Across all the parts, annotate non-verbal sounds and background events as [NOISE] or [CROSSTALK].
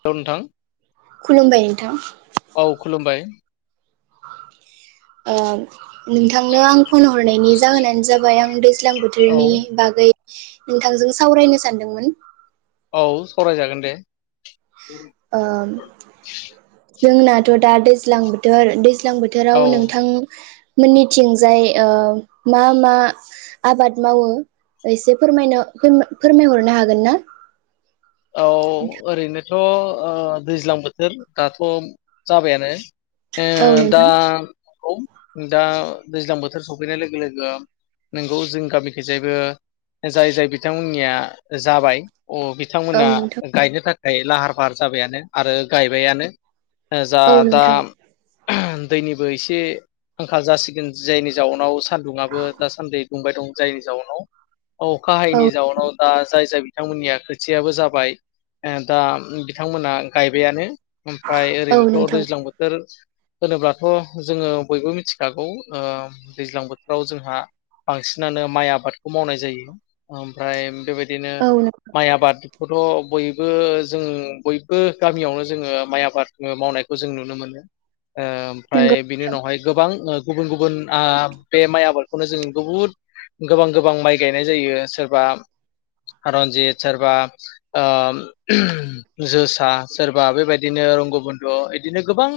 औ नोंथां खुलुमबाय नोंथां औ खुलुमबाय ओ नोंथांनो आं फन हरनायनि जाहोनानो जाबाय आं [UNINTELLIGIBLE] दैज्लां औ बोथोरनि बागै नोंथांजों सावरायनो सानदोंमोन औ सरायजागोन दे ओ जोंनाथ' दा दैज्लां बोथोर दै ज्लां औ बोथोराव नोंथां मोननिथिंजाय ओ मा मा आबाद मावो एसे फोरमायनो फोरमाय फोरमायहरनो हागोन ना औ ओरैनो थ' ओ दैज्लां बोथोर दाथ जाबायानो ए औ दा नोंथां खौ दा दैज्लां बोथोर सौफैनाय लोगो लोगो नोंगौ जोंनि गामिखिजायबो जाय जाय बिथांमोननिया जाबाय अ बिथांमोना गायनो थाख खै लाहार फाहार जाबायानो आरो गायबायानो। ओ जा औ दा नोंथां दैनिबो एसे आंखाल जासिगोन जायनि जाउनाव सान्दुङाबो दा सान्दै दुंबाय दं। जायनि जाउनाव अखाहायनि जाउनाव दा जाय जाय बिथांमोननिया खोथियाबो जाबाय ओ दा बिथांमोना गायबायानो। ओमफ्राय औ नोंथां औ ओरैनोथ' नोंथां दैज्लां बोथोर होनोब्लाथ' जोङो बयबो मिथिखागौ ओ दैज्लां बोथोराव जोंहा बांसिनानो माइ आबादखौ मावनाय जायो। ओमफ्राय बेबायदिनो औ माइ आबाद थ' बयबो जों बयबो गामियावनो जोङो माइ आबाद मावनायखौ जों नुनो मोनो। ओ नंगौ ओमफ्राय बिनि उनावहाय गोबां गुबुन गुबुन आ बे माइ आबादखौनो जों बहुद गोबां गोबां माइ गायनाय जायो सोरबा रारन्जित सोरबा ओ जोसा सोरबा बेबायदिनो रंगबन्ध' बिदिनो गोबां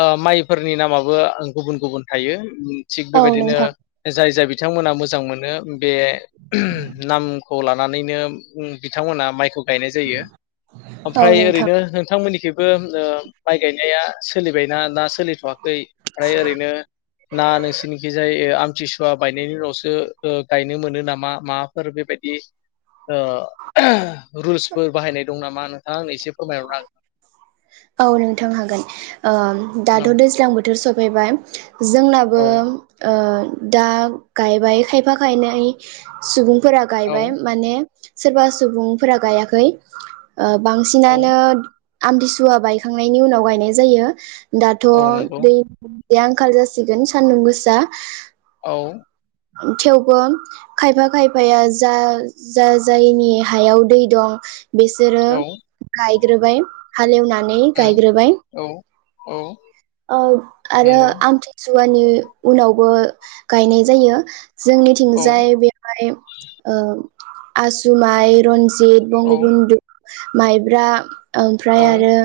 ओ माइफोरनि नामाबो गुबुन गुबुन थायो। थिग औ बेबायदिनो नोंथां जाय जाय बि बिथांमोना मोजां मोनो बे नाम खौ लानानैनो बिथांमोना माइखौ गायनाय जायो औ ओमफ्राय नोंथां ओरैनो नोंथांमोननिखि माइ गायनाया सोलिबायना ना सोलिथ'वाखै फ्राय ओरैनो ना नोंसिरनिखिजाय आमथिसुवा बायनायनि उनावसो गायनो मोनो नामा माबाफोर बेबायदि [UNINTELLIGIBLE] रुल्सफोर बाहायनाय दं नामा नोंथां एसे फोरमायहरनो औ नोंथां हागोन। दाथ' हागोन दैज्लां बोथोर सफैबाय। जोंनाबो औ ओ दा गायबाय खायफा खायन सुबुं फोर औ गायबाय माने सोरबा सुबुंफोरा गायाखै ओ बां औ हालोद आमदिसुवा बायखांनायनि उनाव गायनाय जायो दाथ' औ नंगौ दै बे आंखाल जासिगोन सानदुं गोसा औ थेवबो खायफा खायफाया जा जा जायनि हायाव दै दं बेसोर औ गाय बाय हालेवना उम गायग्रोबाय औ औ औ आरो नंगौ आमथि सुवानि उनावबो गायनाय जायो जोंनिथिंजाय औ बेवहाय आसुमाइ रनजि द बंगबुन्दु माइब्रा औ ओमफ्राय आरो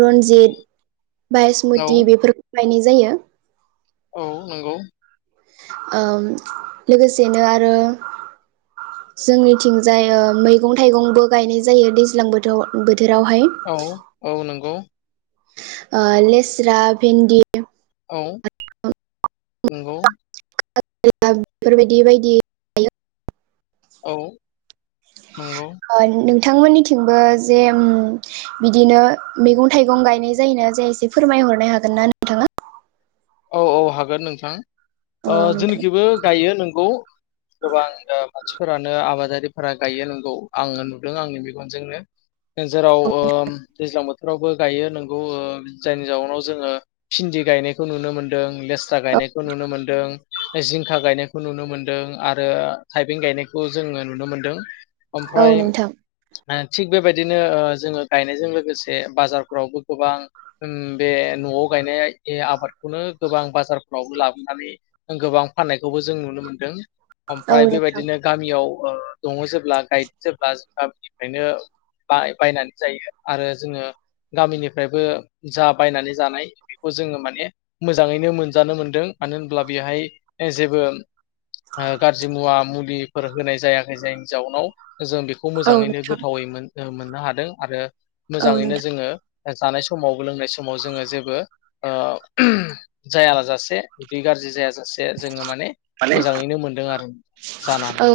रन्जित औ बायसमुति बेफोर गायनाय जायो औ नंगौ ओ लोगोसेनो आरो जोंनिथिंजाय ओ मैगं थाइगंबो गायनाय जायो दैज्लां बोथोर बोथ थोरावहाय औ औ नंगौ ओ लेस्रा भिन्दि औ नंगौ। बेफोरबायदि बायदि औ नंगौ थांमोननिथिंबो जे बिदिनो मैगं थाइगं गायनाय जायोना जाया एसे फोरमायहरनो हागोन ना नोंथाङा? औ औ हागोन नोंथां। औ नोंथां जोंनिखिबो गायो नोंगौ गोबां। मानसिफोरानो आबादारिफोरा गायो नोंगौ आङो नुदों आंनि मेगनजोंनो जेराव दैज्लां बोथोरावबो गायो नोंगौ जायनि जाउनाव जोङो भिन्दि गायनाय खौ नुनो मोन्दों। लेस्रा गायनायखौ नुनो मोनदों जिंखा गायनायखौ नुनो मोनदों आरो आरो थाइबें गायनायखौ जोङो नुनो मोनदों। औ ओमफ्राय नोंथां। थिग बेबायदिनो ओ जोङो गायनायजों लोगोसे बाजारफ्रावबो गोबां उम बे न'आव गायनाय आबाद। [UNINTELLIGIBLE] गोबां बाजारफ्रावबो लाबोनानै गोबां फाननायखौबो जों नुनो मोनदों। औ ओमफ्राय नोंथां बेबायदिनो गामियाव ओ दङ जेब्ला गाय जेब्ला गामिनिफ्रायनो बा-बायनानै जायो आरो जोङो गामिनिफ्रायबो जा बायनानै जानाय बेखौ जोङो माने मोजाङैनो मोनजानो मोनदों मानो होनब्ला बेहाय जेबो ओ गाज्रि मुवा मुलिफोर होनाय जायाखै जायनि जाउनाव जों बेखौ औ नोंथां औ मोजाङैनो नोंथां गोथावै मोन ओ मोन मोननो हादों आरो औ मोजाङैनो नोंथां जोङो जानाय समावबो लोंनाय समाव जोङो जेबो ओ जाया लाजासे माने उदै गाज्रि जायाजासे जोङो माने मोजाङैनो मोनदों आरो जानानै औ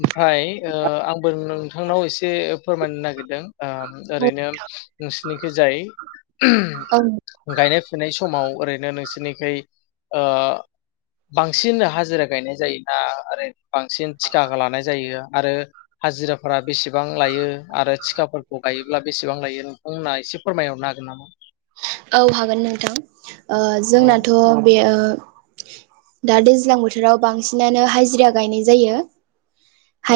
ओमफ्राय ओ आंबो नोंथां नोंनाव एसे फोरमायनो नागिरदों। ओ ओरैनो नोंसिनिखि जाय औ [UNINTELLIGIBLE] गायनाय समाव ओरैनो नोंसोरनिखै ओ बांसिन हाजिरा गायनाय जायोना ओरै बांसिन थिका लानाय जायो? आरो हाजिराफोरा बेसेबां लायो आरो थिखाफोरखौ गायोब्ला बेसेबां लायो नोंथांमोनना एसे फोरमायहरनो हागोन नामा? औ हागोन नोंथां। ओ औ जोंनाथ' बे ओ दा दैज्लां बोथोराव बांसिनानो हाजिरा गायनाय जायो।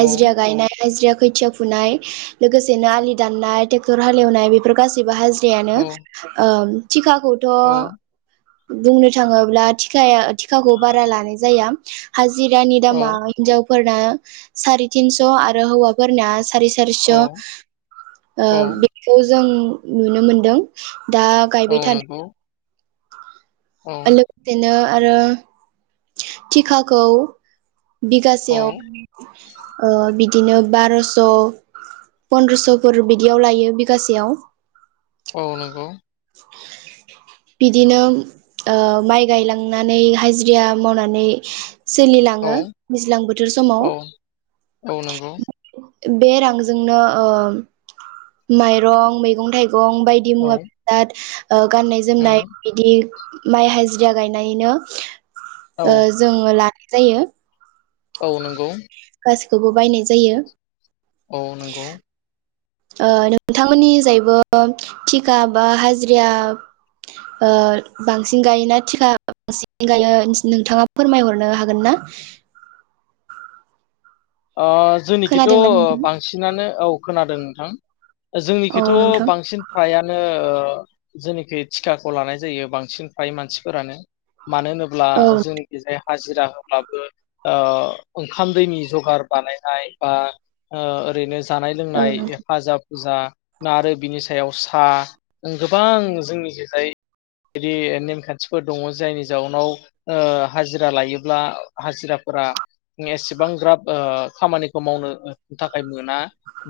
औ गायनाय हाजिराखौ खोथिया फुनाय लोगोसेनो आलि दाननाय ट्रेक्टर हालेवनाय बेफोर गासैबो हा जिरायानो औ ओम टिका खौथ' औ बुंनो थाङोब्ला थिकाया थिकाखौ बारा लानाय जाया हाजि जिरानि औ दामा हिनजाव फोरना सारिटिनस आरो हौवा फोरना सारिस' सारिस' औ ओ औ बेखौ जों नुनो मोनदों। [INAUDIBLE] दा औ गायबाय थानायानो नंगौ औ आ लोगसेनो आरो टिकाखौ औ बिगासेयाव ओ बिदिनो बार'स' पन्द्रस'फोर बिदियाव लायो बिगासेयाव औ नंगौ बिदिनो ओ माइ गायलांनानै हाजिरा मावनानै औ सोलिलाङो दैज्लां बोथोर समाव औ औ नंगौ बे रांजोंनो ओ माइरं मैगं थाइगं गं बायदि औ मुवा [UNINTELLIGIBLE] ओ गाननाय जोमनाय उम बिदि माइ हाजिरा गायनायनो औ ओ जोङो ला जायो औ नंगौ गासैखौबो बायनाय जायो औ नंगौ ओ नोंथांमोननि जायैबो थिका बा हाजिराया ओ बांसिन गायोना थिका बांसिन गायो नोंथाङा फोरमायहरनो हागोन ना? ओ जोंनिखिथ खोनादोंना बांसिनानो औ खोनादों नोंथां ओ औ जोंनिखिथ नोंथां बांसिन फ्रायानो ओ जेनेखि तिकाखौ लानाय जायो बांसिन फाय मानसिफोरानो मानो होनोब्ला औ जोंनि खि जाया हाजिरा होब्लाबो ओ ओंखाम दैनि जगार बानायनाय बा ओ ओरैनो जानाय औ लोंनाय नोंथां हेफाजाब फुजा आरो बिनि सायाव सा गोबां जोंनिखिजाय बिदि नेमखान्थिफोर दङ जायनि जाउनाव ओ हाजिरा लायोब्ला हाजिराफोरा एसेबां ग्राब ओ खामानिखौ मावनो थाखाय मोना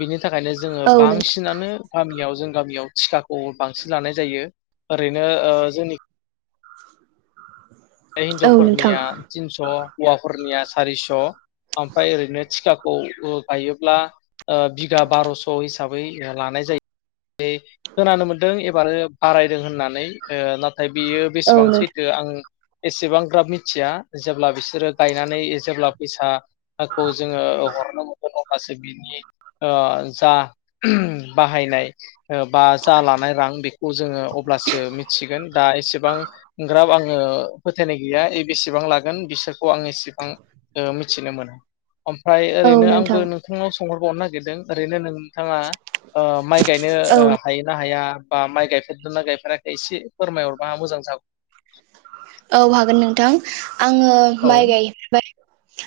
बिनि थाखायनो जोङो बांसिनानो गामियाव जों गामियाव तिकाखौ बांसिन लानाय जायो ओरैनो ओ जोंनि औ नोंथां औ नोंथां हिनजावफोरनिया तिनस हौवाफोरनिया सारिस ओमफ्राय ओरैनो तिखा खौ बायोब्ला ओ बिगा बारसहिसाबै लानाय जायो खोनानो मोन्दों एबार बारायदों होननानै नाथाय बियो बेसेबां सैथो आं एसेबां ग्राब मिथिया जेब्ला बिसोरो गायनानै जेब्ला फैसा नाखौ जोङो हरनो मोनो अब्लासो बिनि ओ जा बाहायनाय बा जा लानाय रां बेखौ जोङो अब्लासो मिथिगोन दा एसेबां ग्राब आङो फोथायनाय गैया बेसेबां लागोन बिसोरखौ आं एसेबां मिथिनो मोन ओमफ्राय औ ओरैनो नोंथां आंबो नोंथांनावसो सोंहरबावनो नागिरदों ओरैनो नों बिथाङा ओ माइ गायनो औ नोंथां औ हायो ना हाया बा माइ गायफेरदो ना गायफेराखै एसे फोरमायहरबा मोजां जागौमोन औ हागोन नोंथां आङो औ माइ गाय फे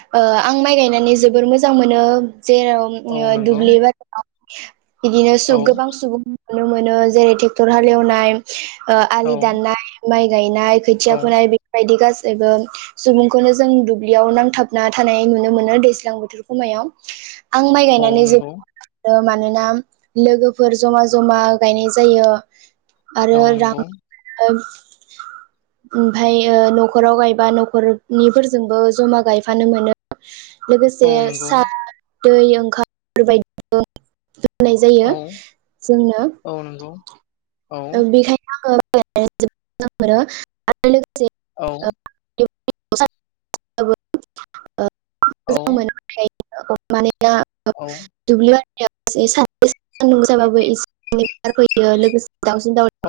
[INAUDIBLE] ओ आं माइ गायनानै जोबोर मोजां मोनो जेराव औ नंगौ दुुबब्लि [UNINTELLIGIBLE] [INAUDIBLE] बिदिनो औ [UNINTELLIGIBLE] गोबां सुबुं नुनो मोनो जेरै ट्रेक्टर हालेवनाय औ आलि दाननाय माइ गायनाय खोथिया औ फुनाय [UNINTELLIGIBLE] जेबो सुबुंखौनो जों दुब्लियाव नांथाबना थानाय नुनो मोनो दैज्लां बोथोरखौ खमायाव आं माइ औ गायनानै नंगौ [UNINTELLIGIBLE] मानोना लोगोफोर जमा जमा गायनाय जायो आरो औ रां नंगौ ओमफाय न'खराव गायबा न'खरनिफोरजोंबो जमा गायफानो मोनो औ लोगोसे नंगौ सा दै ओंखारफोर [UNINTELLIGIBLE] होननाय जायो औ जोंनो औ नंगौ औ बेखायनो आङो [UNINTELLIGIBLE] औ [UNINTELLIGIBLE] मोजां औ मोन [UNINTELLIGIBLE] [UNINTELLIGIBLE] माने [UNINTELLIGIBLE] औ दुब्लियाव सानदुं गोसा जाबाबो एसे एनै बार फैयो लोगोसे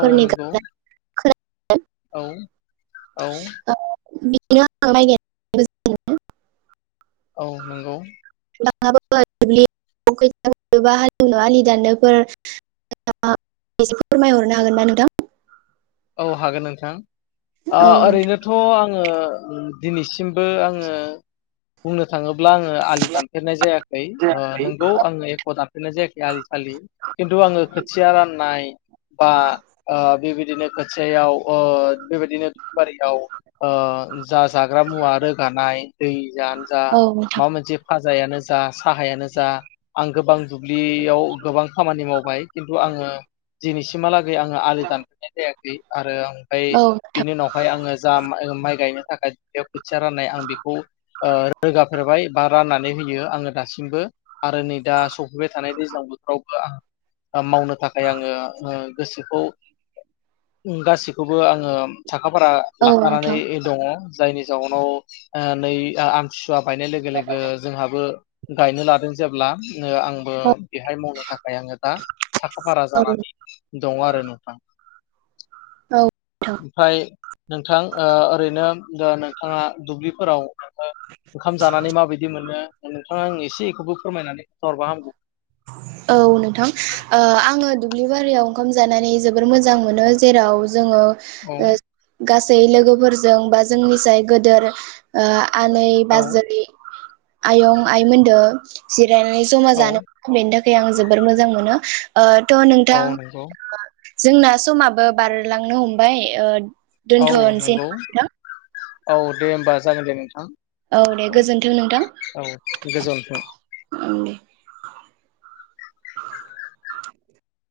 औ नंगौ दाउलाफोरनि गाबनाय औ खोना औ [UNINTELLIGIBLE] [UNINTELLIGIBLE] मोजां मोनो औ नंगौ। [UNINTELLIGIBLE] हालेवनो आलि दाननोफोर एसे फोरमायहरनो हागोन ना नोंथां? औ हागोन नोंथां। ओ औ नोंथां ओरैनोथ' आं ओ दिनैसिमबो आङो बुंनो थाङोब्ला ब्ला आलि दानफेरनाय जायाखै नंगौ आङो एख' दानफेरनाय जायाखै आलि सालि खिन्थु आङो खोथिया राननाय बा बेबाय इदिनो खासेयाव ओ बेबायदिनो बारियाव ओ जा जाग्रा मुवा रोगानाय दैयानो जा माबा मोनसे जायानो जा साहायानो जा आं गोबां दुब्लियाव गोबां खामानि मावबाय खिन्थु आङो दिनिसिमहालागै आङो आलि दानफेरनाय जायाखै। आरो आं ओमफ्राय औ नोंथां बिनि उनावहाय आङो जा माइ गायनो थाखाय बेयाव खोथिया राननाय आं बेखौ ओ रोगाफेरबाय बा राननानै होयो आङो दासिमबो आरो नै दा सफैबाय थानाय दैज्लां बोथावबो आंहा मावनो थाखाय आङो ओ गोसोखौ गासैखौबो आङो सा साखा फारा औ लाफानानै नोंथां दङ। जायनि जाउनाव नै आम सुवा बायनाय लोगो लोगो जोंहाबो गायनो लादों जेब्ला आंबो औ बेहाय मावनो थाखाय आङो दा साखा फारा नोंथां औ जानानै दङ आरो। लांदां नोंथां ओमफ्राय नोंथां ओ ओरैनो नोंथाङा दुब्लिफोराव ओंखाम जानानै माबायदि मोनो नोंथाङा आं एसेखौबो फोरमायनानै हरबा हामगौ। औ नोंथां ओ आङो दुब्लि बारियाव ओंखाम जानानै जोबोर मोजां मोनो जेराव जोङो ओ औ गासै गासै लोगोफोरजों बा जोंनि जाय गेदेर ओ आनै औ बाजै आयं आइमोनदो जे नानै जमा औ जानो। बेनि थाखाय आं जोबोर मोजां मोनो ओ। द औ नोंथां। नंगौ जोंना समाबो बारलांनो हमबाय औ दोनथ नो सै नंगौ नामा नोंथां। औ दे होमबा जागोन दे नोंथां। औ दे गोजोनथों नोंथां। औ गोजोनथों